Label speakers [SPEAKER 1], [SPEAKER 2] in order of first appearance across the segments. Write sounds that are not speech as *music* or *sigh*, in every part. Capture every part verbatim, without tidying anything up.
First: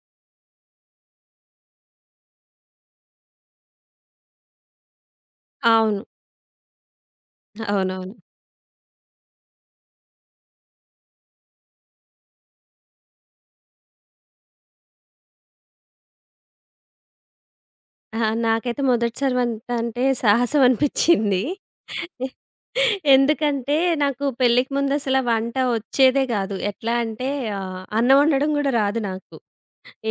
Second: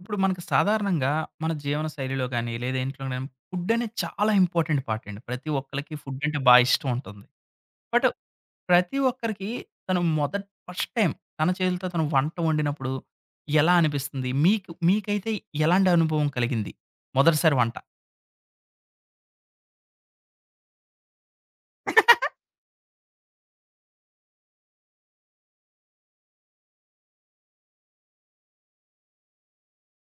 [SPEAKER 1] ఇప్పుడు మనకు సాధారణంగా మన జీవన శైలిలో గాని, లేదా ఇంట్లో గాని ఫుడ్ అనేది చాలా ఇంపార్టెంట్ పార్ట్ అండి. ప్రతి ఒక్కళ్ళకి
[SPEAKER 2] అవును.
[SPEAKER 1] ఫుడ్ అంటే బా ఇష్టం ఉంటుంది. బట్
[SPEAKER 2] అవునవును.
[SPEAKER 1] ప్రతి ఒక్కరికి తను మొదట్ ఫస్ట్ టైమ్ తన చేతులతో తను వంట వండినప్పుడు ఎలా అనిపిస్తుంది? మీకు మీకైతే ఎలాంటి అనుభవం కలిగింది? మొదటిసారి వంట.
[SPEAKER 2] ఆ! నాకైతే మొదటిసారి వంట అంటే సాహసం అనిపిచ్చింది. ఎందుకంటే, నాకు పెళ్ళికి ముందసల వంట వచ్చేదే గాదు. ఎట్లా అంటే ఆహ్, అన్నం వండడం గూడా రాదు నాకు.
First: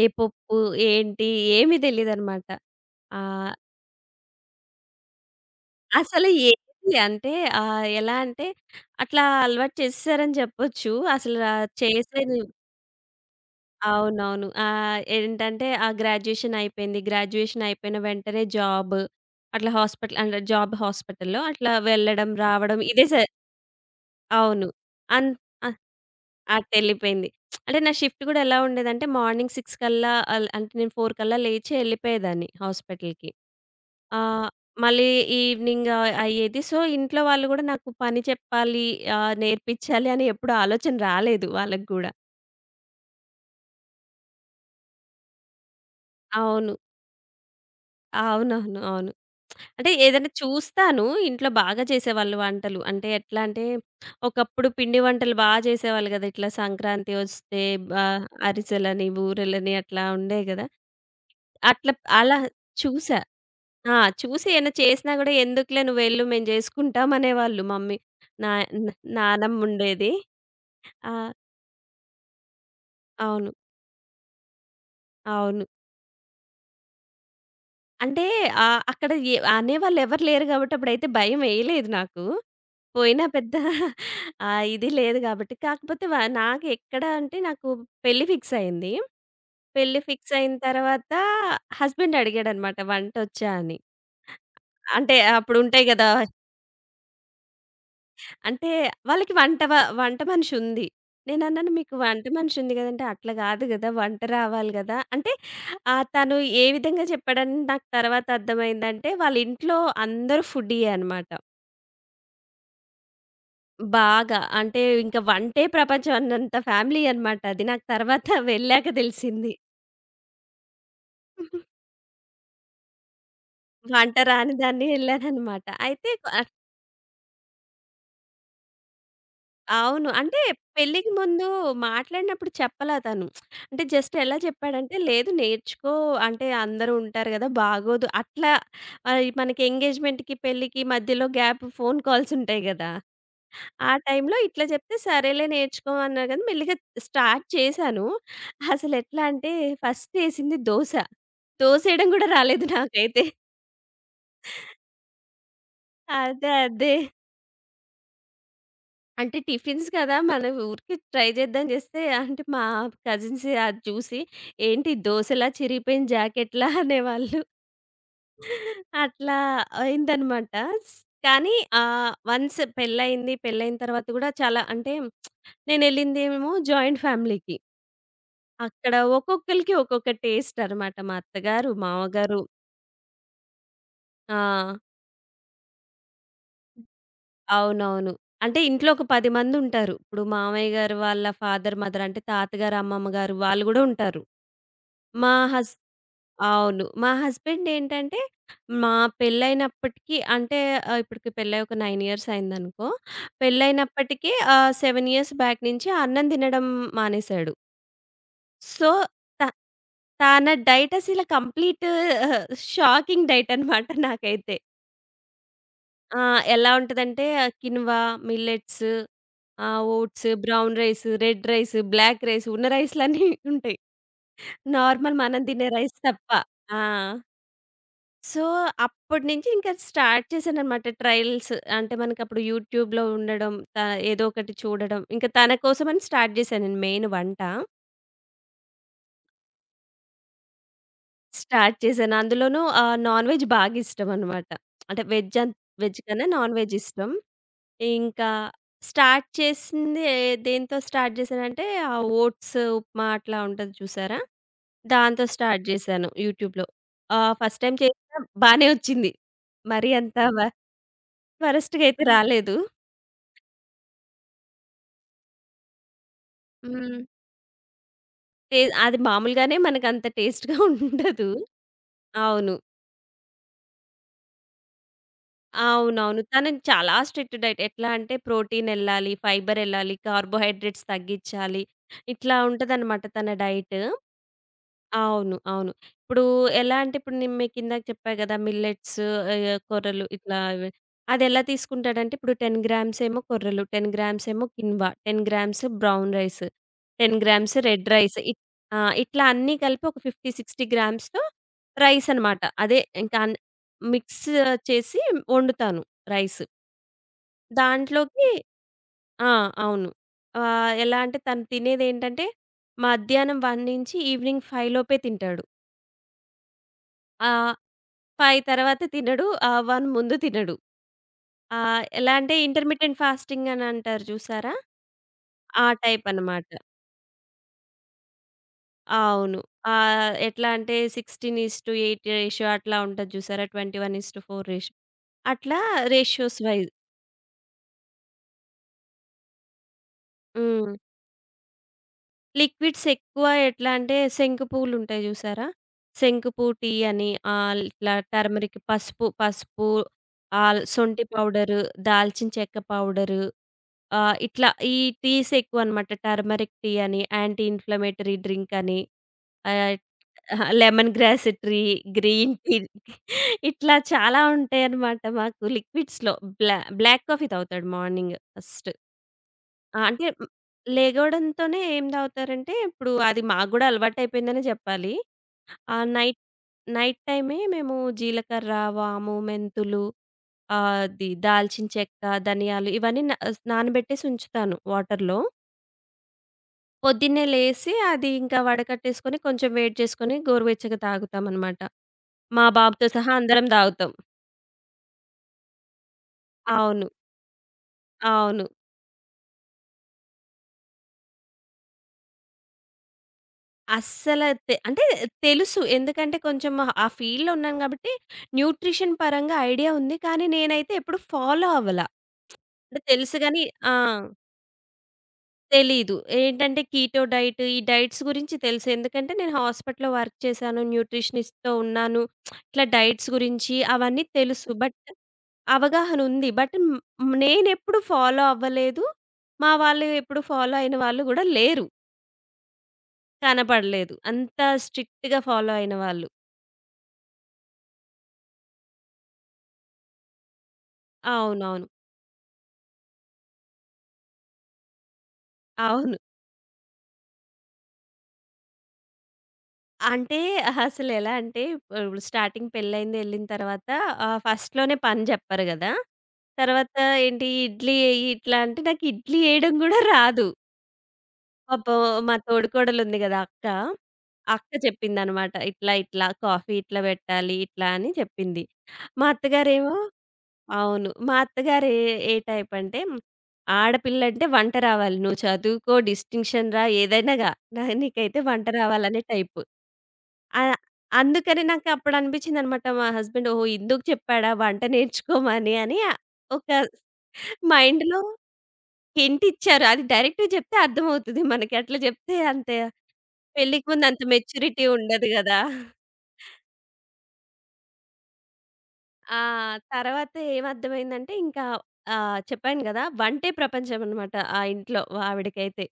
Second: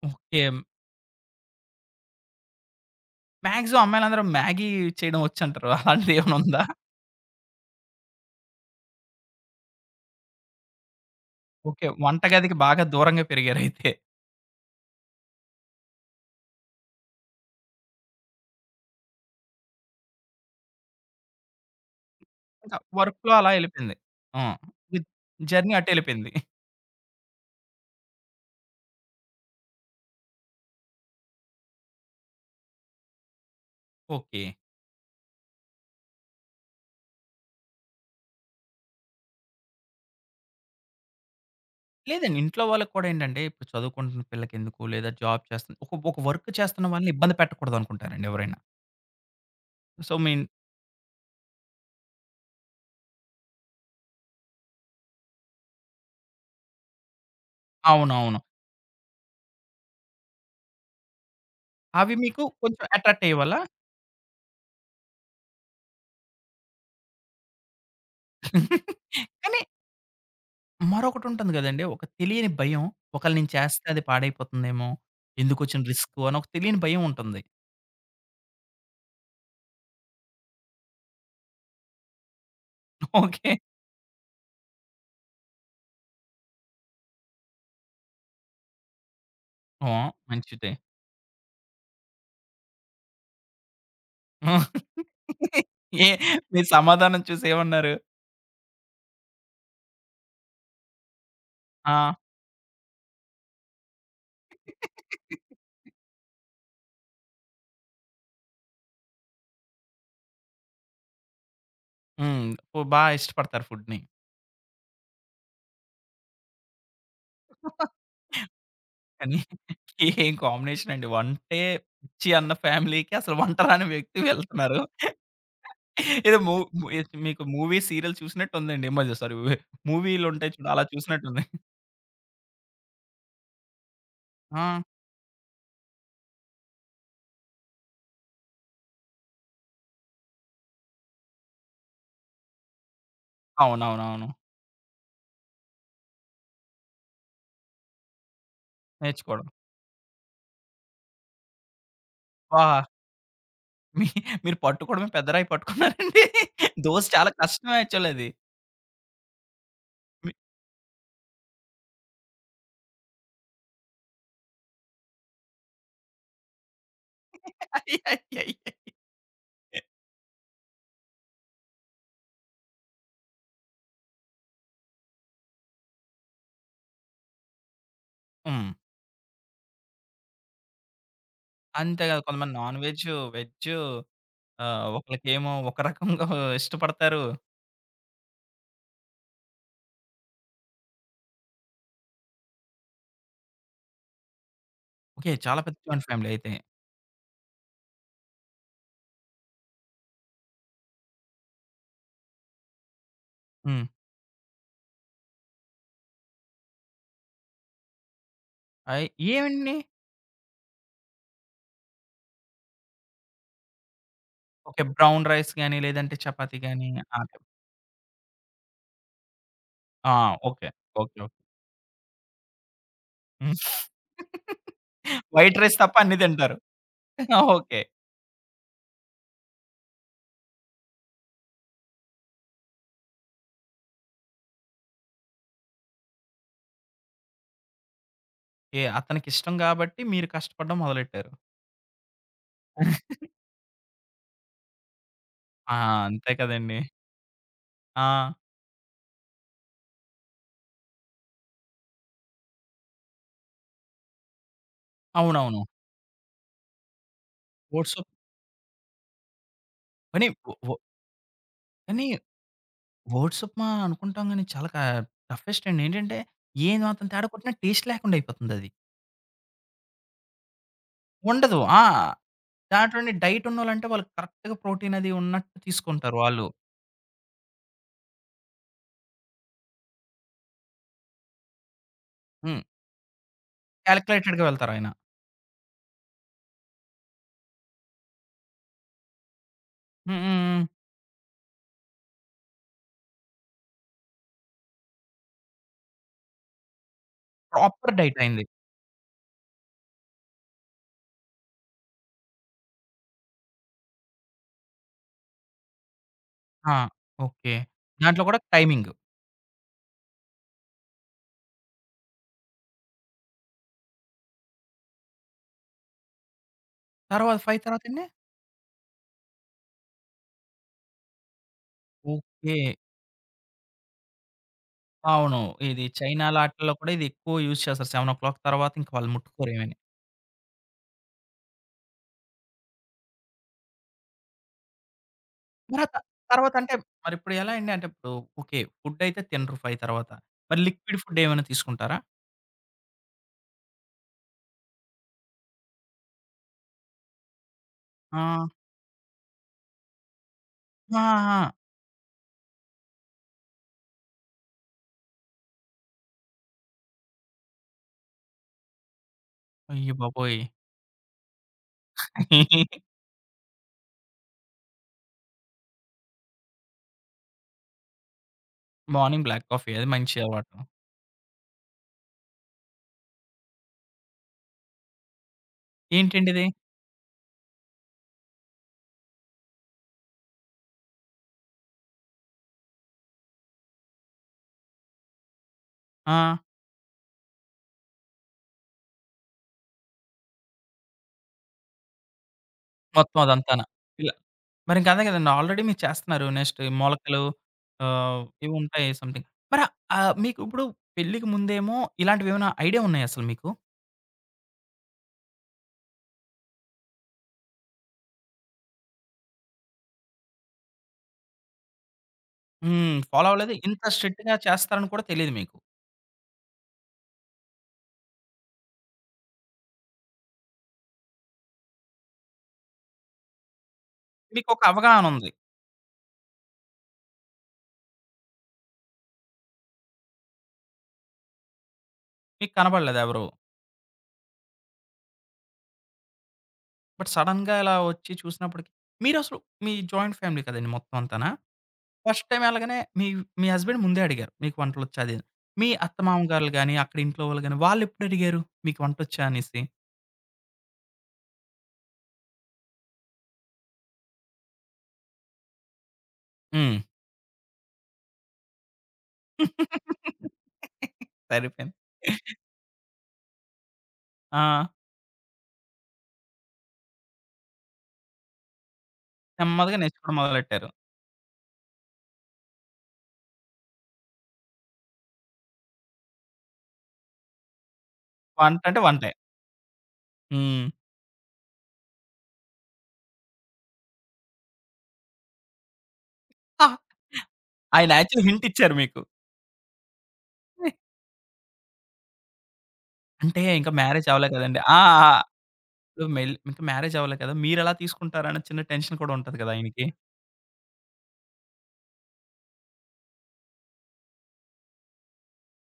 [SPEAKER 2] ఏ
[SPEAKER 1] ఓకే.
[SPEAKER 2] పప్పు, ఏంటి ఏమీ తెలీదనమాట. ఆహ్,
[SPEAKER 1] మాక్సిమం అమ్మాయిలందరూ మ్యాగీ చేయడం వచ్చంటారు.
[SPEAKER 2] అసలు
[SPEAKER 1] అలాంటిదేమైనా ఉందా?
[SPEAKER 2] ఏంటి అంటే ఆహ్, ఎలా అంటే అట్లా అలవాటు చేసేసారని జెప్పొచ్చు. అసలు
[SPEAKER 1] ఓకే.
[SPEAKER 2] చేసేది
[SPEAKER 1] వంటగదికి బాగా దూరంగా పెరిగారయితే.
[SPEAKER 2] అవునవును. ఆహ్, ఏంటంటే ఆ గ్రాడ్యుయేషన్ అయిపోయింది. గ్రాడ్యుయేషన్ అయిపోయిన వెంటనే జాబ్ అట్లా హాస్పిటల్ అంటే జాబ్ హాస్పిటల్‌లో అట్లా వెళ్ళడం,
[SPEAKER 1] ఇంకా
[SPEAKER 2] రావడం ఇదే స
[SPEAKER 1] వర్క్‌లో అలా ఎళ్ళిపోయింది. ఆ!
[SPEAKER 2] అవును. అన్ అ
[SPEAKER 1] జర్నీ అటెళ్ళిపోయింది.
[SPEAKER 2] అటెళ్ళిపోయింది. అంటే నా షిఫ్ట్ గూడా ఎలా ఉండేదంటే మార్నింగ్ ఆరు కల్లా అల్ అంటే నేను నాలుగు కల్లా లేచి ఎళ్ళిపోయేదాన్ని హాస్పిటల్‌కి.
[SPEAKER 1] ఓకే.
[SPEAKER 2] ఆహ్, మళ్ళీ ఈవినింగ్ ఆహ్, అయ్యేది. సో, ఇంట్లో వాళ్ళు గూడా నాకు పని చెప్పాలి, ఆహ్, నేర్పించాలి అని ఎప్పుడు ఆలోచన రాలేదు వాళ్ళకి గూడా.
[SPEAKER 1] లేదండి. ఇంట్లో వాళ్ళకి కూడా ఏంటంటే, ఇప్పుడు చదువుకుంటున్న పిల్లకెందుకు, లేదా జాబ్ చేస్తున్న ఒక ఒక వర్క్
[SPEAKER 2] అవును.
[SPEAKER 1] చేస్తున్న వాళ్ళని ఇబ్బంది
[SPEAKER 2] ఆ,
[SPEAKER 1] పెట్టకూడదనుకుంటారండి ఎవరైనా.
[SPEAKER 2] అవునవును. అవును. అంటే
[SPEAKER 1] సో,
[SPEAKER 2] ఏదైనా
[SPEAKER 1] మీన్
[SPEAKER 2] చూస్తాను. ఇంట్లో బాగా చేసేవాళ్ళు వంటలు. అంటే ఎట్లా అంటే, ఒకప్పుడు పిండి వంటలు బా చేసేవాళ్ళు గదా! ఇట్లా సంక్రాంతి వస్తే ఆహ్,
[SPEAKER 1] అవునవును.
[SPEAKER 2] అరిసెలని, బూరెలని అట్లా ఉండేయి గదా! అట్లా
[SPEAKER 1] అవి
[SPEAKER 2] అలా
[SPEAKER 1] మీకు కొంచెం
[SPEAKER 2] చూసా.
[SPEAKER 1] అట్రాక్ట్ అయ్యే వల్ల
[SPEAKER 2] ఆ! చూసి ఏమైనా చేసినా గూడా ఎందుకులే నువ్వెళ్ళు మేము జేసుకుంటాం అనేవాళ్ళు మమ్మీ. నా న
[SPEAKER 1] *laughs* కానీ
[SPEAKER 2] నానమ్ముండేది. ఆ!
[SPEAKER 1] మరొకటుంటుంది గదండీ! ఒక తెలియని భయం. ఒకవేళ
[SPEAKER 2] అవును.
[SPEAKER 1] నేను చేస్తే అది పాడైపోతుందేమో,
[SPEAKER 2] అవును.
[SPEAKER 1] ఎందుకొచ్చిన రిస్కు అని ఒక తెలియని భయం ఉంటుంది.
[SPEAKER 2] అంటే ఆహ్, అక్కడ ఎ అనేవాళ్ళు ఎవరు లేరు గాబట్టి అప్పుడైతే భయం ఎయలేదు నాకు. పోయినా
[SPEAKER 1] ఓకే.
[SPEAKER 2] పెద్ద ఆ! ఇది లేదు గాబట్టి. కాకపోతే వ నాకెక్కడ అంటే నాకు పెళ్లి ఫిక్స్ అయింది. పెళ్లి
[SPEAKER 1] ఓహ్!
[SPEAKER 2] ఫిక్స్ అయిన
[SPEAKER 1] మంచిదే.
[SPEAKER 2] తర్వాత హస్బెండ్ అడిగాడనమాట వంటొచ్చా అని.
[SPEAKER 1] *laughs*
[SPEAKER 2] అంటే అప్పుడు ఉంటాయి గదా!
[SPEAKER 1] ఏ మీ సమాధానం చూసి ఏమన్నారు?
[SPEAKER 2] అంటే వాళ్ళకి వంట వ వంట మనిషి ఉంది. నేనన్నాను మీకు
[SPEAKER 1] ఆ!
[SPEAKER 2] వంట మనిషి ఉంది గదంటే అట్లా గాదు గదా! వంట రావాలి గదా! అంటే
[SPEAKER 1] *laughs*
[SPEAKER 2] ఆహ్, తను ఏ విధంగా చెప్పాడని నాకు తర్వాత అర్థమైందంటే వాళ్ళ ఇంట్లో అందరూ ఫుడ్డీయే అనమాట.
[SPEAKER 1] హ్మ్. ఫు బా ఇష్టపడతారు ఫుడ్‌ని.
[SPEAKER 2] బాగా. అంటే ఇంక వంటే ప్రపంచం అన్నంత ఫ్యామిలీ అన్నమాట అది. నాకు
[SPEAKER 1] *laughs*
[SPEAKER 2] తర్వాత *laughs* వెళ్ళాక
[SPEAKER 1] కానీ
[SPEAKER 2] తెలిసింది.
[SPEAKER 1] ఏం కాంబినేషన్ అండి. వంటే పిచ్చి అన్న ఫ్యామిలీకి అసలు వంట రాని
[SPEAKER 2] వంట
[SPEAKER 1] వ్యక్తి
[SPEAKER 2] రాని
[SPEAKER 1] వెళ్తున్నారు.
[SPEAKER 2] దాన్ని ఎళ్ళానన్నమాట. అయితే
[SPEAKER 1] ఏదో
[SPEAKER 2] ఆహ్,
[SPEAKER 1] మూ ము మీకు మూవీ, సీరియల్ చూసినట్టు ఉందండి. మధ్య సారీ,
[SPEAKER 2] అవును.
[SPEAKER 1] మూవీలు
[SPEAKER 2] అంటే
[SPEAKER 1] ఉంటాయి చూడు అలా
[SPEAKER 2] పెళ్ళికి
[SPEAKER 1] చూసినట్టుంది.
[SPEAKER 2] ముందు మాట్లాడినప్పుడు చెప్పలా తను. అంటే జస్ట్ ఎలా
[SPEAKER 1] ఆ!
[SPEAKER 2] చెప్పాడంటే, "లేదు నేర్చుకో అంటే అందరూ ఉంటారు గదా! బాగోదు." అట్లా ఆహ్, మనకి ఎంగేజ్‌మెంట్‌కి, పెళ్ళికి మధ్యలో గ్యాప్ ఫోను కాల్స్ ఉంటాయి గదా! ఆ
[SPEAKER 1] అవునవునవును.
[SPEAKER 2] టైంలో ఇట్లా చెప్తే సరేలే నేర్చుకో అన్నారు కానీ మెల్లిగా స్టార్ట్ చేశాను. అసలెట్లా
[SPEAKER 1] నేర్చుకోవడం.
[SPEAKER 2] అంటే ఫస్ట్ ఏసింది దోస. దోసేయడం గూడా రాలేదు
[SPEAKER 1] వా!
[SPEAKER 2] నాకైతే.
[SPEAKER 1] మీ మీరు పట్టుకోవడమే పెద్ద రాయి పట్టుకున్నారండి.
[SPEAKER 2] అదే. అదే.
[SPEAKER 1] దోస చాలా కష్టం యాక్చువల్ అది.
[SPEAKER 2] అంటే టిఫిన్స్ కదా!
[SPEAKER 1] మీ
[SPEAKER 2] మనం ఊరికే ట్రై చేద్దాం చేస్తే అంటే మా కజిన్స్ అది చూసి "ఏంటి దోసలా చిరిగిపోయిన జాకెట్‌లా" అనేవాళ్ళు.
[SPEAKER 1] అయ్యయ్యయ్యో!
[SPEAKER 2] అట్లా అయిందనమాట. స్ కానీ ఆహ్, వన్స్ పెళ్ళయింది. పెళ్ళయిన తర్వాత గూడా చాలా అంటే నేనెళ్ళిందేమో జాయింట్ ఫ్యామిలీకి.
[SPEAKER 1] హ్మ్.
[SPEAKER 2] అక్కడ ఒక్కొక్కళ్ళకి ఒక్కొక్క టేస్ట్ అనమాట. మా అత్తగారు,
[SPEAKER 1] అంతే కాదు
[SPEAKER 2] మామగారు
[SPEAKER 1] కొంతమంది నాన్ వెజ్, వెజ్,
[SPEAKER 2] ఆ!
[SPEAKER 1] ఆహ్, ఒకళ్ళకేమో ఒక రకంగా ఇష్టపడతారు.
[SPEAKER 2] అవునవును. అంటే ఇంట్లో ఒక పది మందుంటారు. ఇప్పుడు మామయ్య గారు వాళ్ళ ఫాదర్, మదర్ అంటే తాతగారు, అమ్మమ్మ గారు వాళ్ళు గూడా ఉంటారు.
[SPEAKER 1] ఓకే.
[SPEAKER 2] మా
[SPEAKER 1] చాలా
[SPEAKER 2] హస్
[SPEAKER 1] పెద్ద జాయింట్ ఫ్యామిలీ అయితే.
[SPEAKER 2] అవును. మా హస్బెండ్ ఏంటంటే, మా పెళ్ళైనప్పటికి అంటే ఆహ్, ఇప్పటికి పెళ్ళై ఒక తొమ్మిది ఇయర్స్ అయిందనుకో.
[SPEAKER 1] హ్మ్.
[SPEAKER 2] పెళ్ళైనప్పటికి ఆహ్, ఏడు ఇయర్స్ బ్యాక్ నుంచి అన్నం తినడం మానేసాడు. సో,
[SPEAKER 1] అయి
[SPEAKER 2] త
[SPEAKER 1] ఏవండి?
[SPEAKER 2] తన డైట్ అసల కంప్లీట్ షాకింగ్ డైట్ అనమాట నాకైతే.
[SPEAKER 1] ఓకే. బ్రౌన్ రైస్ గాని, లేదంటే
[SPEAKER 2] ఆ!
[SPEAKER 1] చపాతీ
[SPEAKER 2] ఎలా
[SPEAKER 1] గాని
[SPEAKER 2] ఉంటదంటే
[SPEAKER 1] అదే.
[SPEAKER 2] కిన్వా, మిల్లెట్స్, ఆహ్,
[SPEAKER 1] ఆ!
[SPEAKER 2] Oats,
[SPEAKER 1] okay.
[SPEAKER 2] Brown rice,
[SPEAKER 1] okay. Okay.
[SPEAKER 2] Red rice, black rice ఉన్న రైస్‌లన్నీ ఉంటాయి.
[SPEAKER 1] *laughs*
[SPEAKER 2] నార్మల్
[SPEAKER 1] హ్మ్.
[SPEAKER 2] మనం
[SPEAKER 1] వైట్
[SPEAKER 2] తినే
[SPEAKER 1] రైస్ తప్ప
[SPEAKER 2] రైస్
[SPEAKER 1] అన్నీ
[SPEAKER 2] తప్ప.
[SPEAKER 1] తింటారు.
[SPEAKER 2] ఆ!
[SPEAKER 1] ఓకే.
[SPEAKER 2] సో, అప్పటినుంచి ఇంకా స్టార్ట్ చేశాననమాట ట్రయల్స్. అంటే మనకప్పుడు యూట్యూబ్‌లో ఉండడం, త ఏదో ఒకటి చూడడం, ఇంకా తన కోసమని స్టార్ట్ చేశాను నేను మెయిన్ వంట.
[SPEAKER 1] ఏ అతనికిష్టం గాబట్టి మీరు కష్టపడడం మొదలెట్టారు.
[SPEAKER 2] స్టార్ట్ చేశాను. అందులోనూ ఆహ్, నాన్ వెజ్ బాగిష్టమనమాట. అంటే వెజ్ అన్
[SPEAKER 1] ఆ!
[SPEAKER 2] వెజ్ కన్నా
[SPEAKER 1] అంతే
[SPEAKER 2] నాన్ వెజ్
[SPEAKER 1] కదండీ.
[SPEAKER 2] ఇష్టం.
[SPEAKER 1] ఆ!
[SPEAKER 2] ఇంకా స్టార్ట్ చేసింది దేనితో స్టార్ట్ చేశానంటే, ఆ ఓట్స్, ఉప్మా అట్లా ఉంటది చూసారా? దాంతో
[SPEAKER 1] అవునవును.
[SPEAKER 2] స్టార్ట్ చేశాను యూట్యూబ్‌లో. ఆహ్, ఫస్ట్ టైమ్
[SPEAKER 1] ఓట్స్ ఉప్
[SPEAKER 2] చేసినా బానే వచ్చింది. మరీ అంత
[SPEAKER 1] కానీ
[SPEAKER 2] వ
[SPEAKER 1] ఒ ఒ
[SPEAKER 2] వరస్ట్‌గా అయితే
[SPEAKER 1] కానీ
[SPEAKER 2] రాలేదు.
[SPEAKER 1] ఓట్స్ ఉప్మా అనుకుంటాం గానీ, చాలా క టఫెస్ట్ అండి. ఏంటంటే,
[SPEAKER 2] హ్మ్.
[SPEAKER 1] ఏమాత్రం తేడా కొట్టినా టేస్ట్ లేకుండా
[SPEAKER 2] టే
[SPEAKER 1] అయిపోతుందది.
[SPEAKER 2] అది మామూలుగానే మనకంత టేస్ట్‌గా *laughs* ఉండదు.
[SPEAKER 1] ఉండదు. ఆ!
[SPEAKER 2] అవును.
[SPEAKER 1] దాంట్లోని డైట్ ఉన్నోళ్ళంటే, వాళ్ళు కరెక్ట్‌గా ప్రోటీన్ అది ఉన్నట్టు తీసుకుంటారు
[SPEAKER 2] అవునవును.
[SPEAKER 1] వాళ్ళు.
[SPEAKER 2] తనని చాలా స్ట్రిక్ట్ డైట్. ఎట్లా అంటే ప్రోటీనెళ్ళాలి, ఫైబరెళ్ళాలి, కార్బోహైడ్రేట్స్ తగ్గిచ్చాలి. ఇట్లా
[SPEAKER 1] హ్మ్.
[SPEAKER 2] ఉంటదనమాట తన డైట్.
[SPEAKER 1] కాలిక్యులేటెడ్‌గా వెళ్తారాయన.
[SPEAKER 2] అవును. అవును. ఇప్పుడు ఎలా అంటే ఇప్పుడు నేను మీకిందాక చెప్పా గదా! మిల్లెట్స్ ఆహ్, కొర్రలు
[SPEAKER 1] హ్మ్. హ్మ్.
[SPEAKER 2] ఇట్లా
[SPEAKER 1] హ్మ్.
[SPEAKER 2] ఇవి అదెలా తీసుకుంటాడంటే ఇప్పుడు పది గ్రామ్స్ ఏమో కొర్రలు, పది గ్రామ్స్ ఏమో కిన్వా, పది గ్రామ్స్ బ్రౌన్ రైస్, పది grams red
[SPEAKER 1] proper
[SPEAKER 2] rice.
[SPEAKER 1] Diet
[SPEAKER 2] ఇట్
[SPEAKER 1] అయింది.
[SPEAKER 2] ఆ! ఇట్లా అన్నీ కలిపి ఒక యాభై, అరవై గ్రామ్స్‌తో రైస్ అనమాట. అదే ఇంకా అన్ మిక్స్ చేసి వండుతాను రైస్.
[SPEAKER 1] ఆ! ఓకే. దాంట్లో
[SPEAKER 2] దాంట్లోకి
[SPEAKER 1] కూడా టైమింగ్.
[SPEAKER 2] ఆ! అవును. ఆహ్, ఎలా అంటే తను తినేదేంటంటే మధ్యాహ్నం ఒకటి నుంచి ఈవినింగ్ ఐదు లోపే తింటాడు. ఆ!
[SPEAKER 1] తర్వాత ఐదు తర్వాతండి?
[SPEAKER 2] ఐదు తర్వాత తినడు. ఆహ్, ఒకటి ముందు తినడు. ఆహ్, ఎలా అంటే
[SPEAKER 1] ఓకే.
[SPEAKER 2] ఇంటర్మిటెంట్ ఫాస్టింగ్ అని అంటారు చూసారా?
[SPEAKER 1] అవును.
[SPEAKER 2] ఆ
[SPEAKER 1] ఇది
[SPEAKER 2] టైప్
[SPEAKER 1] చైనాలో
[SPEAKER 2] అనమాట.
[SPEAKER 1] ఆటిల్లో కూడా ఇది ఎక్కువ యూజ్ చేస్తారు. ఏడు తర్వాత ఇంక వాళ్ళు
[SPEAKER 2] అవును.
[SPEAKER 1] ముట్టుకోరు ఏమని.
[SPEAKER 2] ఆహ్, ఎట్లా అంటే పదహారు ఎనిమిది రేషియో అట్లా ఉంటది చూసారా? ఇరవై ఒకటి నాలుగు రేషియో అట్లా
[SPEAKER 1] మరి ఆ త
[SPEAKER 2] రేషియోస్
[SPEAKER 1] తర్వాత
[SPEAKER 2] వైస్
[SPEAKER 1] అంటే మరిప్పుడు ఎలా అండి? అంటే ఇప్పుడు ఓకే. ఫుడ్ అయితే తినరు ఐదు తర్వాత. మరి
[SPEAKER 2] హ్మ్.
[SPEAKER 1] లిక్విడ్ ఫుడ్ ఏమైనా తీసుకుంటారా?
[SPEAKER 2] లిక్విడ్స్ ఎక్కువ ఎట్లా అంటే శంకు పువ్వులు ఉంటాయి చూసారా? శంకు పువ్వు టీ అని ఆహ్, ఇట్లా
[SPEAKER 1] ఆ!
[SPEAKER 2] టర్మరిక్ పసుపు, పసుపు ఆహ్, సొంటి
[SPEAKER 1] ఆ! ఆ!
[SPEAKER 2] పౌడరు, దాల్చిన చెక్క పౌడరు ఆ! ఇట్లా ఈ టీస్ ఎక్కువనమాట. టర్మరిక్ టీ అని, యాంటీ ఇన్‌ఫ్లమేటరీ డ్రింక్ అని, ఆహ్,
[SPEAKER 1] అయ్యబాబోయ్!
[SPEAKER 2] అహా! Lemon grass tree, green tea
[SPEAKER 1] *laughs*
[SPEAKER 2] ఇట్లా చాలా ఉంటాయన్నమాట మాకు లిక్విడ్స్‌లో. బ్లా బ్లాక్ కాఫీ తాగుతాడు morning first.
[SPEAKER 1] Morning black coffee
[SPEAKER 2] ఆ!
[SPEAKER 1] అది
[SPEAKER 2] అంటే
[SPEAKER 1] మంచి
[SPEAKER 2] హ్మ్,
[SPEAKER 1] అలవాటు.
[SPEAKER 2] లెగవడంతోనే ఏం తాగుతారంటే ఇప్పుడు అది మాకు గూడా అలవాటయిపోయిందనే జెప్పాలి. ఆ! నైట్
[SPEAKER 1] ఏంటండి ఇది?
[SPEAKER 2] నైట్ టైమే మేము జీలకర్ర, వాము, మెంతులు ఆహ్, అది దాల్చిన చెక్క, ధనియాలు ఇవన్నీ నా నానబెట్టేసి ఉంచుతాను వాటర్‌లో.
[SPEAKER 1] ఆ!
[SPEAKER 2] పొద్దున్నే లేసి అది ఇంకా వడకట్టేసుకొని కొంచెం వేడి చేసుకొని గోరువెచ్చగా తాగుతామనమాట. మా బాబుతో సహా
[SPEAKER 1] మొత్తం
[SPEAKER 2] అందరం
[SPEAKER 1] అదంతాన.
[SPEAKER 2] తాగుతాం.
[SPEAKER 1] మరింక అదే గదండీ. ఆల్రెడీ మీరు చేస్తున్నారు. నెక్స్ట్
[SPEAKER 2] అవును.
[SPEAKER 1] మొలకలు, ఆహ్,
[SPEAKER 2] అవును.
[SPEAKER 1] ఇవి ఉంటాయి సమ్‌థింగ్. మరి ఆహ్, మీకు ఇప్పుడు పెళ్ళికి ముందేమో ఇలాంటివేమైనా ఐడియా ఉన్నాయా అసలు మీకు?
[SPEAKER 2] అస్సల తె అంటే తెలుసు. ఎందుకంటే కొంచెం ఆ ఫీల్డ్‌లో ఉన్నాను కాబట్టి న్యూట్రిషన్ పరంగా ఐడియా ఉంది. కానీ నేనైతే ఎప్పుడు ఫాలో అవ్వల. అంటే
[SPEAKER 1] హ్మ్.
[SPEAKER 2] తెలుసు
[SPEAKER 1] ఫాలో
[SPEAKER 2] గాని
[SPEAKER 1] అవ్వలేదు.
[SPEAKER 2] ఆ!
[SPEAKER 1] ఇంత స్ట్రిక్ట్‌గా చేస్తారని కూడా తెలీదు మీకు.
[SPEAKER 2] తెలీదు. ఏంటంటే కీటో డైట్ ఈ డైట్స్ గురించి తెలుసు. ఎందుకంటే నేను హాస్పిటల్‌లో వర్క్ చేశాను. న్యూట్రిషనిస్ట్‌తో ఉన్నాను. ఇట్లా డైట్స్ గురించి అవన్నీ తెలుసు.
[SPEAKER 1] మీకొక
[SPEAKER 2] బట్
[SPEAKER 1] అవగాహన ఉంది.
[SPEAKER 2] అవగాహన ఉంది. బట్ హ్మ్, నేనెప్పుడు ఫాలో అవ్వలేదు. మా వాళ్ళు ఎప్పుడు ఫాలో అయిన వాళ్ళు గూడా లేరు.
[SPEAKER 1] మీకు కనబడలేదు ఎవరు.
[SPEAKER 2] కనపడలేదు. అంత స్ట్రిక్ట్‌గా ఫాలో అయిన వాళ్ళు.
[SPEAKER 1] బట్ సడెన్‌గా ఇలా వచ్చి చూసినప్పటికి మీరసలు మీ జాయింట్ ఫ్యామిలీ కదండీ మొత్తం అంతానా.
[SPEAKER 2] అవునవును.
[SPEAKER 1] ఫస్ట్ టైమ్ ఎళ్ళగానే మీ మీ హస్బెండ్ ముందే అడిగారు. మీకు వంటలొచ్చా అది అని. మీ
[SPEAKER 2] అవును.
[SPEAKER 1] అత్త మామగారులు గాని, అక్కడ ఇంట్లో వాళ్ళు గాని వాళ్ళెప్పుడడిగారు మీకు వంటొచ్చా అనేసి?
[SPEAKER 2] అంటే అసలెలా అంటే ఇప్పుడు స్టార్టింగ్ పెళ్ళయింది, ఎళ్ళిన తర్వాత ఆహ్, ఫస్ట్‌లోనే పని జెప్పరు గదా! తర్వాత
[SPEAKER 1] హ్మ్.
[SPEAKER 2] ఏంటి ఇడ్లీ ఎయ్యి ఇట్లా అంటే నాకు ఇడ్లీ ఎయడం గూడా రాదు.
[SPEAKER 1] సరిపోయింది.
[SPEAKER 2] పాపం మా తోడికోడలుంది గదా! అక్క.
[SPEAKER 1] ఆ!
[SPEAKER 2] అక్క చెప్పిందనమాట. ఇట్లా, ఇట్లా కాఫీ ఇట్లా బెట్టాలి ఇట్లా అని చెప్పింది. మా అత్తగారేమో
[SPEAKER 1] నెమ్మదిగా నేర్చుకోవడం మొదలెట్టారు.
[SPEAKER 2] అవును. మా అత్తగారు ఏ, ఏ టైప్ అంటే ఆడపిల్లంటే వంట రావాలి. నువ్వు చదువుకో, డిస్టింక్షన్ రా, ఏదైనా గా. నా నీకైతే వంట
[SPEAKER 1] వంటంటే
[SPEAKER 2] రావాలనే
[SPEAKER 1] వంటే.
[SPEAKER 2] టైపు. ఆ!
[SPEAKER 1] హ్మ్.
[SPEAKER 2] అందుకని నాకు అప్పుడు అనిపించిందనమాట మా హస్బెండ్ ఓహో! ఇందుకు చెప్పాడా వంట నేర్చుకోమని అని ఆ- ఒక
[SPEAKER 1] ఆహ్! ఆయన
[SPEAKER 2] మైండ్‌లో
[SPEAKER 1] యాక్చువల్లి హింట్ ఇచ్చారు మీకు.
[SPEAKER 2] హింట్ ఇచ్చారు. అది డైరెక్ట్‌గా చెప్తే అర్థమవుతది మనకి. అట్లా చెప్తే అంత
[SPEAKER 1] అంటే
[SPEAKER 2] పెళ్ళికి
[SPEAKER 1] ఇంకా
[SPEAKER 2] ముందు అంత
[SPEAKER 1] మ్యారేజ్ అవ్వలే కదండీ.
[SPEAKER 2] మెచ్యూరిటీ
[SPEAKER 1] ఆ!
[SPEAKER 2] ఉండదు
[SPEAKER 1] ఆ!
[SPEAKER 2] గదా!
[SPEAKER 1] ఇప్పుడు మెల్ ఇంకా మ్యారేజ్ అవ్వలే కదా! మీరెలా తీసుకుంటారన్న చిన్న టెన్షన్ కూడా
[SPEAKER 2] ఆ!
[SPEAKER 1] ఉంటది కదా ఆయనకి.
[SPEAKER 2] తర్వాత ఏమర్థమైందంటే ఇంకా ఆహ్, చెప్పాను గదా! వంటే ప్రపంచం అన్నమాట ఆ ఇంట్లో ఆవిడకైతే.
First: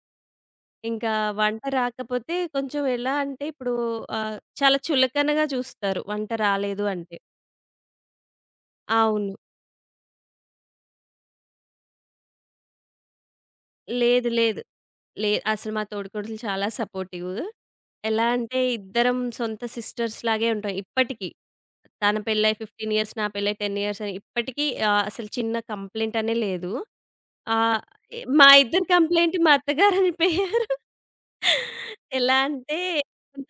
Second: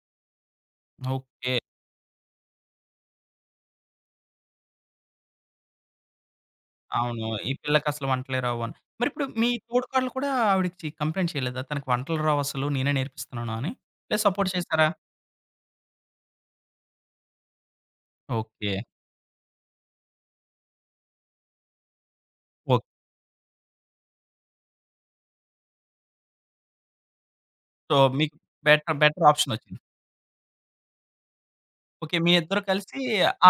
[SPEAKER 2] ఇంకా
[SPEAKER 1] ఓకే.
[SPEAKER 2] వంట రాకపోతే కొంచెం ఎలా అంటే ఇప్పుడు ఆహ్, చాలా చులకనగా చూస్తారు వంట రాలేదు అంటే.
[SPEAKER 1] అవును. ఈ పిల్లకసలు వంటలే రావని. మరిప్పుడు
[SPEAKER 2] అవును.
[SPEAKER 1] మీ తోడికోడలు కూడా ఆవిడకి చి కంప్లెయింట్ చేయలేదా? తనకి వంటలు రావసలు నేనే నేర్పిస్తున్నాను అని? లేదు
[SPEAKER 2] లేదు.
[SPEAKER 1] సపోర్ట్
[SPEAKER 2] లేదు.
[SPEAKER 1] చేసారా?
[SPEAKER 2] లే అసలు మా తోడికోడలు చాలా సపోర్టివ్. ఎలా అంటే
[SPEAKER 1] ఓకే.
[SPEAKER 2] ఇద్దరం సొంత సిస్టర్స్ లాగే ఉంటాం ఇప్పటికి. తన పెళ్ళై
[SPEAKER 1] ఓకే.
[SPEAKER 2] పదిహేను ఇయర్స్, నా పెళ్ళై పది ఇయర్స్ అని ఇప్పటికీ ఆహ్, అసలు చిన్న కంప్లెయింట్ అనే లేదు. ఆహ్,
[SPEAKER 1] సో, మీకు
[SPEAKER 2] మా ఇద్దరి
[SPEAKER 1] బెటర్ బెటర్
[SPEAKER 2] కంప్లెయింట్ మా
[SPEAKER 1] ఆప్షన్ ఒచ్చింది.
[SPEAKER 2] అత్తగారనిపోయారు.
[SPEAKER 1] ఓకే. మీ
[SPEAKER 2] ఎలా
[SPEAKER 1] ఇద్దరు
[SPEAKER 2] అంటే
[SPEAKER 1] కలిసి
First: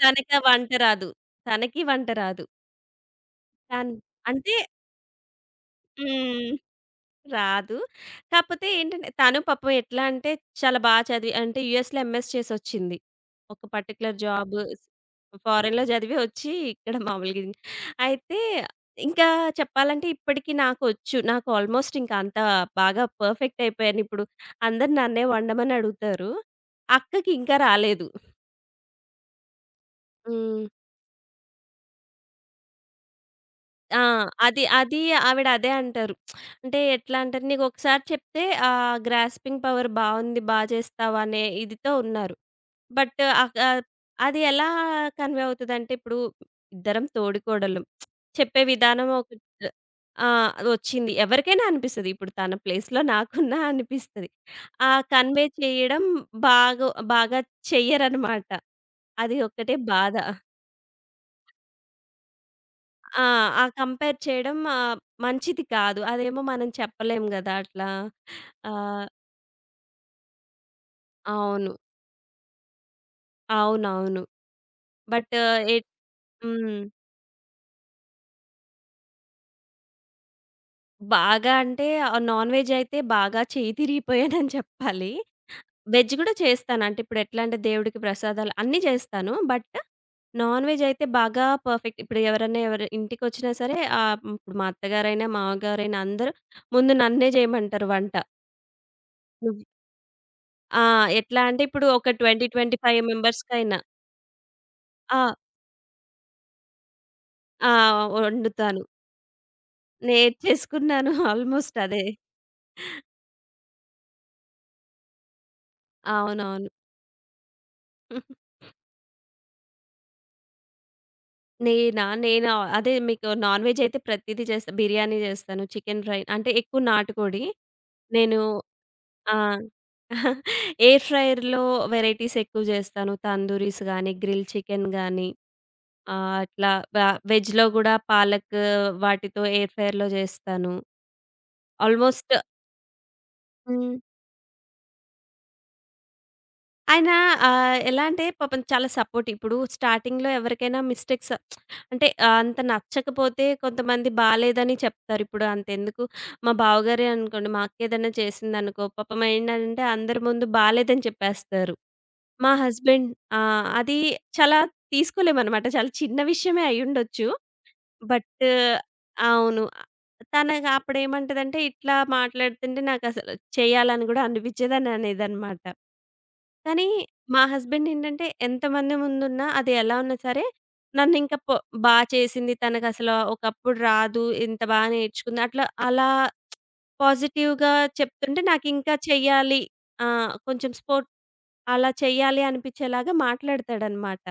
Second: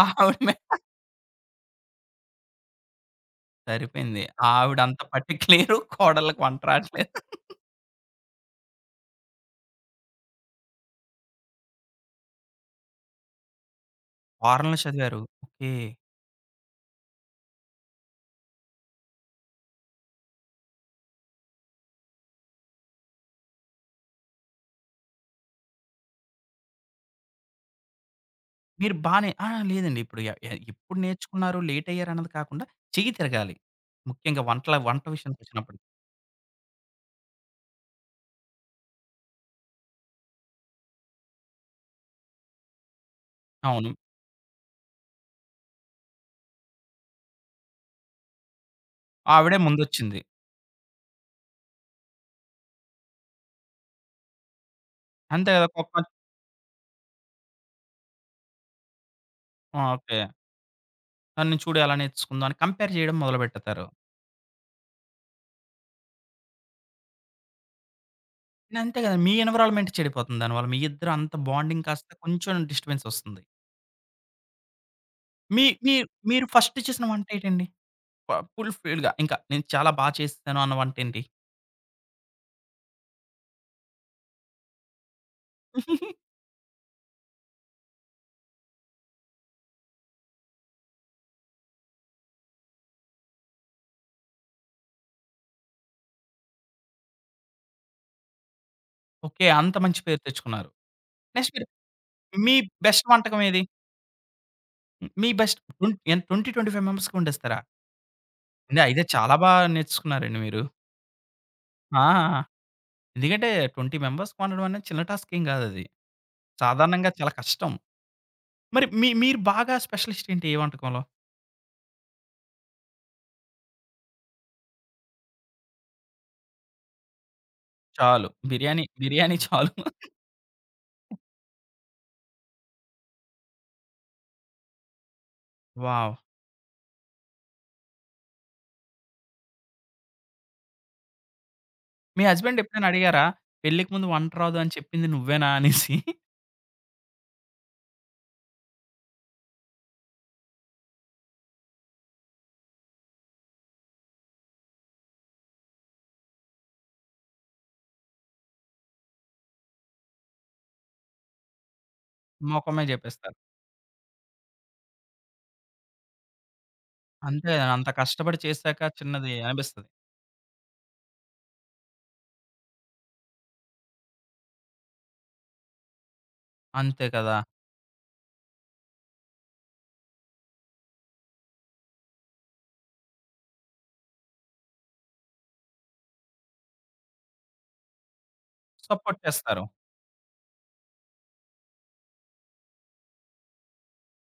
[SPEAKER 2] తనకా
[SPEAKER 1] ఆవిడ మే
[SPEAKER 2] వంట రాదు. తనకి వంట రాదు. తన్
[SPEAKER 1] సరిపోయింది.
[SPEAKER 2] అంటే
[SPEAKER 1] ఆవిడంత పర్టిక్యులరు. కోడళ్ళకి
[SPEAKER 2] హ్మ్.
[SPEAKER 1] వంట రాట్లేదు.
[SPEAKER 2] రాదు. కాపోతే ఏంటంటే తను పాపం ఎట్లా అంటే చాలా బా చదివి అంటే యూఎస్‌లో ఎంఎస్ చేసొచ్చింది. ఒక పర్టిక్యులర్ జాబ్
[SPEAKER 1] ఫారెన్‌లో చదివారు. ఓకే.
[SPEAKER 2] ఫారెన్‌లో చదివి వచ్చి ఇక్కడ మామూలుగా ఇది అయితే ఇంకా చెప్పాలంటే ఇప్పటికి నాకొచ్చు. నాకు ఆల్‌మోస్ట్ ఇంకా అంత బాగా పర్ఫెక్ట్ అయిపోయాను. ఇప్పుడు అందరూ నన్నే వండమని అడుగుతారు. అక్కకి ఇంకా రాలేదు.
[SPEAKER 1] మీరు బానే, ఆ! లేదండి. ఇప్పుడు ఎ ఎ
[SPEAKER 2] హ్మ్.
[SPEAKER 1] ఎప్పుడు నేర్చుకున్నారు, లేటయ్యారు అన్నది కాకుండా చెయ్యి తిరగాలి.
[SPEAKER 2] ఆ!
[SPEAKER 1] ముఖ్యంగా
[SPEAKER 2] అది
[SPEAKER 1] వంటల
[SPEAKER 2] అది
[SPEAKER 1] వంట
[SPEAKER 2] ఆవిడ అదే
[SPEAKER 1] విషయానికొచ్చినప్పుడు.
[SPEAKER 2] అంటారు. అంటే ఎట్లా అంటారు, "నీకొకసారి చెప్తే ఆ గ్రాస్పింగ్ పవర్ బావుంది, బా చేస్తావు" అనే ఇదితో ఉన్నారు. బట్ అక
[SPEAKER 1] అవును.
[SPEAKER 2] అది ఎలా కన్వే అవుతదంటే, ఇప్పుడు ఇద్దరం తోడికోడళ్ళం. చెప్పే విధానం ఒకటి
[SPEAKER 1] ఆవిడే ముందొచ్చింది.
[SPEAKER 2] ఆ! వచ్చింది. ఎవరికైనా అనిపిస్తది. ఇప్పుడు తన ప్లేస్‌లో నాకున్నా అనిపిస్తది. ఆ కన్వే
[SPEAKER 1] అంతే కదా! కుక్క
[SPEAKER 2] చేయడం బాగో బాగా చెయ్యరనమాట. అది ఒక్కటే
[SPEAKER 1] ఆ!
[SPEAKER 2] బాధ.
[SPEAKER 1] ఓకే. "ఆ! నేను చూడు ఎలా నేర్చుకుందో" అని కంపేర్ చేయడం
[SPEAKER 2] ఆ! ఆ
[SPEAKER 1] మొదలుపెడతారు.
[SPEAKER 2] కంపేర్ చేయడం ఆహ్, మంచిది కాదు. అదేమో మనం చెప్పలేం గదా! అట్లా.
[SPEAKER 1] అంతే
[SPEAKER 2] ఆహ్,
[SPEAKER 1] కదా! మీ ఎన్విరాన్మెంట్ చెడిపోతుంది దానివల్ల. మీ ఇద్దరు అంత
[SPEAKER 2] అవును.
[SPEAKER 1] బాండింగ్ కాస్త కొంచెం డిస్టర్బెన్స్ వస్తుంది.
[SPEAKER 2] అవునవును. బట్
[SPEAKER 1] మీ
[SPEAKER 2] ఎట్
[SPEAKER 1] మీ మీరు
[SPEAKER 2] హ్మ్.
[SPEAKER 1] ఫస్ట్ చేసిన వంట ఏంటండి? ప ఫుల్ ఫిల్‌గా ఇంకా నేను చాలా బా చేసేసాను అన్న వంటేంటి?
[SPEAKER 2] బాగా అంటే ఆహ్, నాన్ వెజ్ అయితే బాగా చేయి తిరిగిపోయానని *laughs* చెప్పాలి. వెజ్ గూడా చేస్తాను. అంటే ఇప్పుడు ఎట్లా అంటే దేవుడికి ప్రసాదాలు అన్నీ చేస్తాను. బట్ నాన్ వెజ్ అయితే బాగా పర్ఫెక్ట్. ఇప్పుడు ఎవరన్నా ఎవరు ఇంటికొచ్చినా సరే ఆహ్, ఇప్పుడు మా అత్తగారైనా, మామగారైనా అందరూ ముందు నన్నే జేయమంటారు వంట.
[SPEAKER 1] ఓకే.
[SPEAKER 2] నువ్
[SPEAKER 1] అంత మంచి పేరు తెచ్చుకున్నారు.
[SPEAKER 2] ఆ! ఎట్లా
[SPEAKER 1] నెక్స్ట్
[SPEAKER 2] అంటే
[SPEAKER 1] మీరు
[SPEAKER 2] ఇప్పుడు ఒక ఇరవై,
[SPEAKER 1] మీ
[SPEAKER 2] ఇరవై ఐదు
[SPEAKER 1] బెస్ట్ వంటకం ఏది?
[SPEAKER 2] మెంబర్స్‌కైనా ఆ!
[SPEAKER 1] మీ బెస్ట్ ట్వెన్ ఎంత ఇరవై, ఇరవై ఐదు మెంబర్స్‌కి వండేస్తారా?
[SPEAKER 2] ఆ! వండుతాను.
[SPEAKER 1] అండి అయితే చాలా బా నేర్చుకున్నారండి మీరు.
[SPEAKER 2] నేర్చేసుకున్నాను ఆల్‌మోస్ట్ *laughs* అదే.
[SPEAKER 1] ఆ! ఎందుకంటే ఇరవై మెంబర్స్‌కి వండడం అనేది చిన్న టాస్క్ ఏం కాదది.
[SPEAKER 2] అవునవును.
[SPEAKER 1] సాధారణంగా చాలా కష్టం. మరి మీ మీరు బాగా స్పెషలిస్ట్ ఏంటి ఏ వంటకంలో?
[SPEAKER 2] నేనా? నేను అదే మీకు నాన్ వెజ్ అయితే ప్రతీదీ చేస్తా. బిర్యానీ చేస్తాను. చికెన్ ఫ్రై అంటే ఎక్కువ నాటుకోడి.
[SPEAKER 1] చాలు.
[SPEAKER 2] నేను
[SPEAKER 1] బిర్యానీ,
[SPEAKER 2] ఆ!
[SPEAKER 1] బిర్యానీ చాలు.
[SPEAKER 2] *laughs* ఎయిర్ ఫ్రైయర్‌లో వెరైటీస్ ఎక్కువ చేస్తాను. తందూరీస్ గానీ, గ్రిల్ చికెన్ గానీ
[SPEAKER 1] వావ్!
[SPEAKER 2] ఆహ్, అట్లా వ వెజ్‌లో గూడా పాలక్ వాటితో ఎయిర్ ఫ్రైయర్‌లో చేస్తాను.
[SPEAKER 1] మీ
[SPEAKER 2] ఆల్‌మోస్ట్
[SPEAKER 1] హస్బెండ్ ఎప్పుడైనా అడిగారా? పెళ్ళికి
[SPEAKER 2] హ్మ్.
[SPEAKER 1] ముందు వంట రాదు అని చెప్పింది నువ్వేనా అనేసి?
[SPEAKER 2] ఆయన ఆహ్, ఎలా అంటే పాపం చాలా సపోర్ట్. ఇప్పుడు స్టార్టింగ్‌లో ఎవరికైనా మిస్టేక్స్ అంటే ఆహ్, అంత నచ్చకపోతే కొంతమంది బాలేదని చెప్తారు. ఇప్పుడు అంతెందుకు మా బావగారే అనుకోండి, మా అక్కేదైనా చేసిందనుకో పాపం ఏంటంటే అందరి ముందు బాలేదని చెప్పేస్తారు. మా
[SPEAKER 1] మొఖం మీద
[SPEAKER 2] హస్బెండ్
[SPEAKER 1] చెప్పేస్తారు.
[SPEAKER 2] ఆ! అది చాలా తీసుకోలేమనమాట. చాలా చిన్న విషయమే అయ్యుండొచ్చు.
[SPEAKER 1] అంతే కదా, అంత కష్టపడి
[SPEAKER 2] బట్
[SPEAKER 1] చేసాక చిన్నది
[SPEAKER 2] అవును.
[SPEAKER 1] అనిపిస్తది.
[SPEAKER 2] తనకి అప్పుడేమంటదంటే, ఇట్లా మాట్లాడుతుంటే నాకసలు చేయాలని గూడా అనిపిచ్చేదని అనేదనమాట. కానీ
[SPEAKER 1] అంతే కదా!
[SPEAKER 2] మా హస్బెండ్ ఏంటంటే, ఎంతమంది ముందున్నా, అది ఎలా ఉన్నా సరే, నన్నింక పొ బా చేసింది తనకసలు ఒకప్పుడు రాదు, ఇంత బా నేర్చుకుంది. అట్లా అలా పాజిటివ్‌గా చెప్తుంటే నాకింకా
[SPEAKER 1] సపోర్ట్
[SPEAKER 2] చెయ్యాలి
[SPEAKER 1] చేస్తారు.
[SPEAKER 2] ఆ! కొంచెం స్పోర్ట్ అలా చెయ్యాలి అనిపిచ్చేలాగా మాట్లాడతాడనమాట.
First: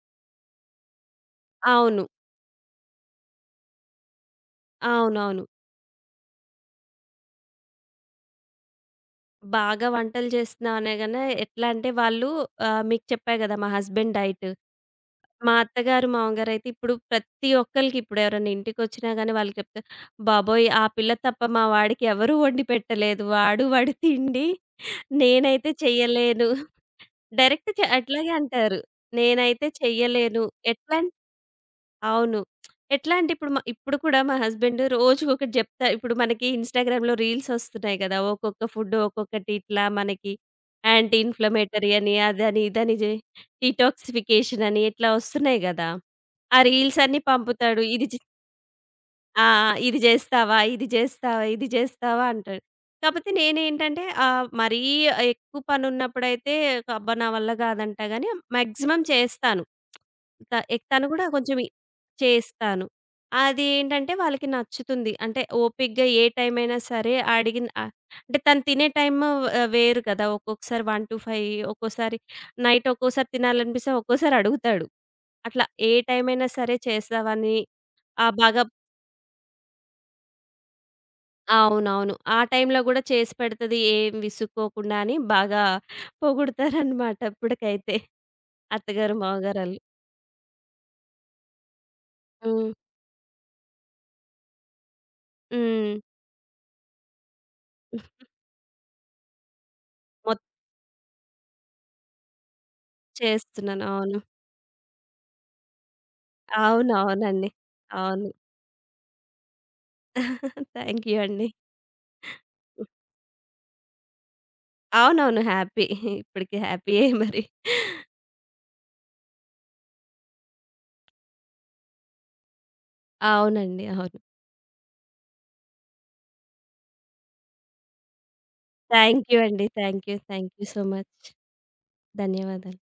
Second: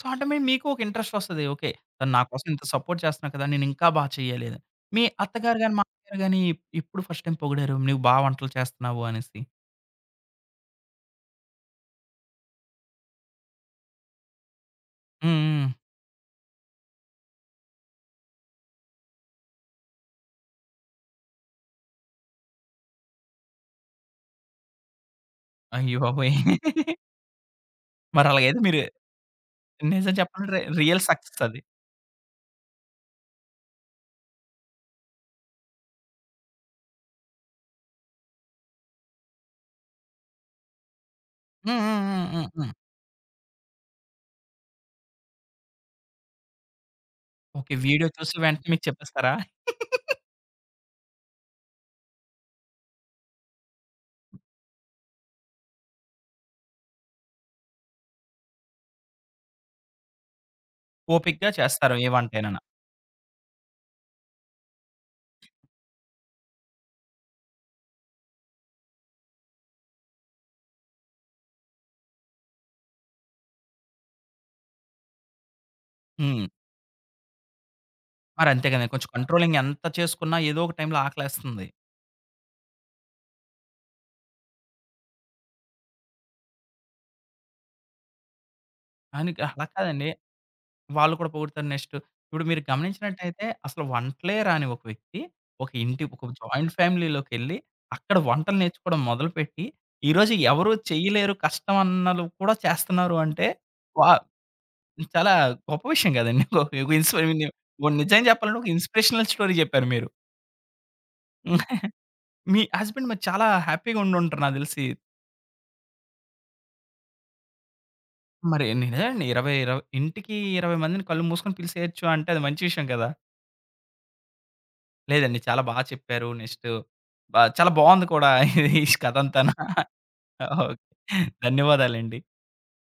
[SPEAKER 1] సో, అంటే మీ మీకు ఒక ఇంట్రెస్ట్ వస్తది. ఓకే.
[SPEAKER 2] అవును.
[SPEAKER 1] తను నా కోసం ఇంత సపోర్ట్ చేస్తున్నారు కదా! నేను ఇంకా బా చేయాలి అని. మీ
[SPEAKER 2] అవునవును.
[SPEAKER 1] అత్తగారు గాని, మామగారు గాని ఎప్పుడు ఫస్ట్ టైమ్ పొగిడారు? నువ్వు బా వంటలు చేస్తున్నావు అనేసి?
[SPEAKER 2] బాగా వంటలు చేస్తున్నా అనగానే ఎట్లా అంటే వాళ్ళు ఆహ్, మీకు చెప్పా గదా! మా హస్బెండ్ డైట్.
[SPEAKER 1] హ్మ్.
[SPEAKER 2] మా
[SPEAKER 1] హ్మ్.
[SPEAKER 2] అత్తగారు, మామగారయితే ఇప్పుడు ప్రతి ఒక్కళ్ళకి ఇప్పుడు ఎవరైనా ఇంటికొచ్చినా గాని వాళ్ళు చెప్తారు, "బాబోయ్! ఆ పిల్ల తప్ప మా వాడికి ఎవరు వండి పెట్టలేదు. వాడు వాడి తిండి. నేనైతే
[SPEAKER 1] అయ్య బాబోయ్!
[SPEAKER 2] చెయ్యలేను." డైరెక్ట్ చె
[SPEAKER 1] మరి
[SPEAKER 2] అట్లాగే
[SPEAKER 1] అలాగైతే
[SPEAKER 2] అంటారు.
[SPEAKER 1] మీరు
[SPEAKER 2] "నేనైతే
[SPEAKER 1] నిజం
[SPEAKER 2] చెయ్యలేను."
[SPEAKER 1] చెప్పాలంటే రి
[SPEAKER 2] ఎట్లా
[SPEAKER 1] రియల్ సక్సెస్ అది.
[SPEAKER 2] అవును. ఎట్లా అంటే ఇప్పుడు మ ఇప్పుడు కూడా మా హస్బెండ్ రోజుకొకటి జెప్తా ఇప్పుడు మనకి ఇన్‌స్టాగ్రామ్‌లో రీల్స్ ఒస్తున్నాయి గదా! ఒక్కొక్క ఫుడ్ ఒక్కొక్కటి ఇట్లా మనకి యాంటీ
[SPEAKER 1] హ్మ్.
[SPEAKER 2] ఇన్‌ఫ్లమేటరీ
[SPEAKER 1] హ్మ్.
[SPEAKER 2] అని,
[SPEAKER 1] హ్మ్. హ్మ్.
[SPEAKER 2] అదని,
[SPEAKER 1] హ్మ్.
[SPEAKER 2] ఇదని జె డీటాక్సిఫికేషన్ అని ఇట్లా ఒస్తున్నాయి గదా! ఆ రీల్స్ అన్నీ
[SPEAKER 1] ఓకే.
[SPEAKER 2] పంపుతాడు. ఇది
[SPEAKER 1] వీడియో
[SPEAKER 2] జె
[SPEAKER 1] చూసి వెంటనే మీకు చెప్పేస్తారా?
[SPEAKER 2] ఆ! ఇది జేస్తావా? ఇది జేస్తావా? ఇది జేస్తావా? అంటాడు. కాపోతే నేనేంటంటే ఆహ్, మరీ ఎక్కువ పనున్నప్పుడైతే అబ్బా! నా వల్ల గాదంటా గాని మాక్సిమం చేస్తాను. త ఎ తను గూడా
[SPEAKER 1] ఓపికగా
[SPEAKER 2] కొంచెం
[SPEAKER 1] చేస్తారు ఏ వంటైనను.
[SPEAKER 2] చేస్తాను. అదేంటంటే వాళ్ళకి నచ్చుతుంది. అంటే ఓపికగా ఏ టైమైనా సరే అడిగిన ఆహ్, అంటే తను తినే టైము ఆహ్, వేరు కదా! ఒక్కొక్కసారి ఒకటి నుంచి ఐదు ఒక్కోసారి నైట్ ఒక్కోసారి తినాలనిపిస్తే ఒక్కోసారి అడుగుతాడు. అట్లా ఏ
[SPEAKER 1] హ్మ్.
[SPEAKER 2] టైమైనా సరే చేస్తావని ఆ!
[SPEAKER 1] మరి
[SPEAKER 2] బాగా
[SPEAKER 1] అంతే కదండీ! కొంచెం కంట్రోలింగ్ ఎంత చేసుకున్నా ఏదో ఒక టైంలో ఆకలేస్తుంది.
[SPEAKER 2] అవునవును. ఆ టైంలో గూడా చేసి పెడతది ఏం విసుక్కోకుండా అని బాగా పొగుడుతారనమాట ఇప్పటికైతే. అత్తగారు,
[SPEAKER 1] దానికి అలా
[SPEAKER 2] మామగారాళ్ళు.
[SPEAKER 1] కాదండి. వాళ్ళు కూడా పొగుడుతారు. నెక్స్ట్ ఇప్పుడు మీరు
[SPEAKER 2] హ్మ్.
[SPEAKER 1] గమనించినట్టయితే అసలు వంటలే రాని ఒక వ్యక్తి ఒక
[SPEAKER 2] హ్మ్.
[SPEAKER 1] ఇంటి ఒక జాయింట్ ఫ్యామిలీలోకెళ్ళి అక్కడ వంటలు నేర్చుకోవడం మొదలుపెట్టి, ఈరోజు
[SPEAKER 2] మొత్
[SPEAKER 1] ఎవరు చేయలేరు కష్టం అన్నలు కూడా చేస్తున్నారు అంటే
[SPEAKER 2] చేస్తున్నాను.
[SPEAKER 1] వా
[SPEAKER 2] అవును.
[SPEAKER 1] చాలా గొప్ప విషయం కదండీ! ఒక ఇన్స్పైర్
[SPEAKER 2] అవునవునండి.
[SPEAKER 1] నిజం
[SPEAKER 2] అవును.
[SPEAKER 1] చెప్పాలంటే ఒక ఇన్స్పిరేషనల్ స్టోరీ చెప్పారు మీరు.
[SPEAKER 2] థ్యాంక్ యూ అండి.
[SPEAKER 1] మీ హస్బెండ్ మరి చాలా హ్యాపీగా ఉండుంటారు నాకు తెలిసి.
[SPEAKER 2] అవునవును. హ్యాపీ. ఇప్పటికి హ్యాపీయే మరి.
[SPEAKER 1] మరి నిజమే అండి. 20, ఇరవై ఇంటికి ఇరవై మందిని కళ్ళు మూసుకొని పిలిసేయొచ్చు అంటే అది మంచి విషయం కదా!
[SPEAKER 2] అవునండి. అవును.
[SPEAKER 1] లేదండి. చాలా బా చెప్పారు. నెక్స్ట్ బా చాలా బావుంది కూడా *laughs* ఈ కథ
[SPEAKER 2] థ్యాంక్ యూ
[SPEAKER 1] అంతాన.
[SPEAKER 2] అండి. Thank you. Thank you
[SPEAKER 1] okay.
[SPEAKER 2] So much.
[SPEAKER 1] ధన్యవాదాలండి.
[SPEAKER 2] ధన్యవాదాలు.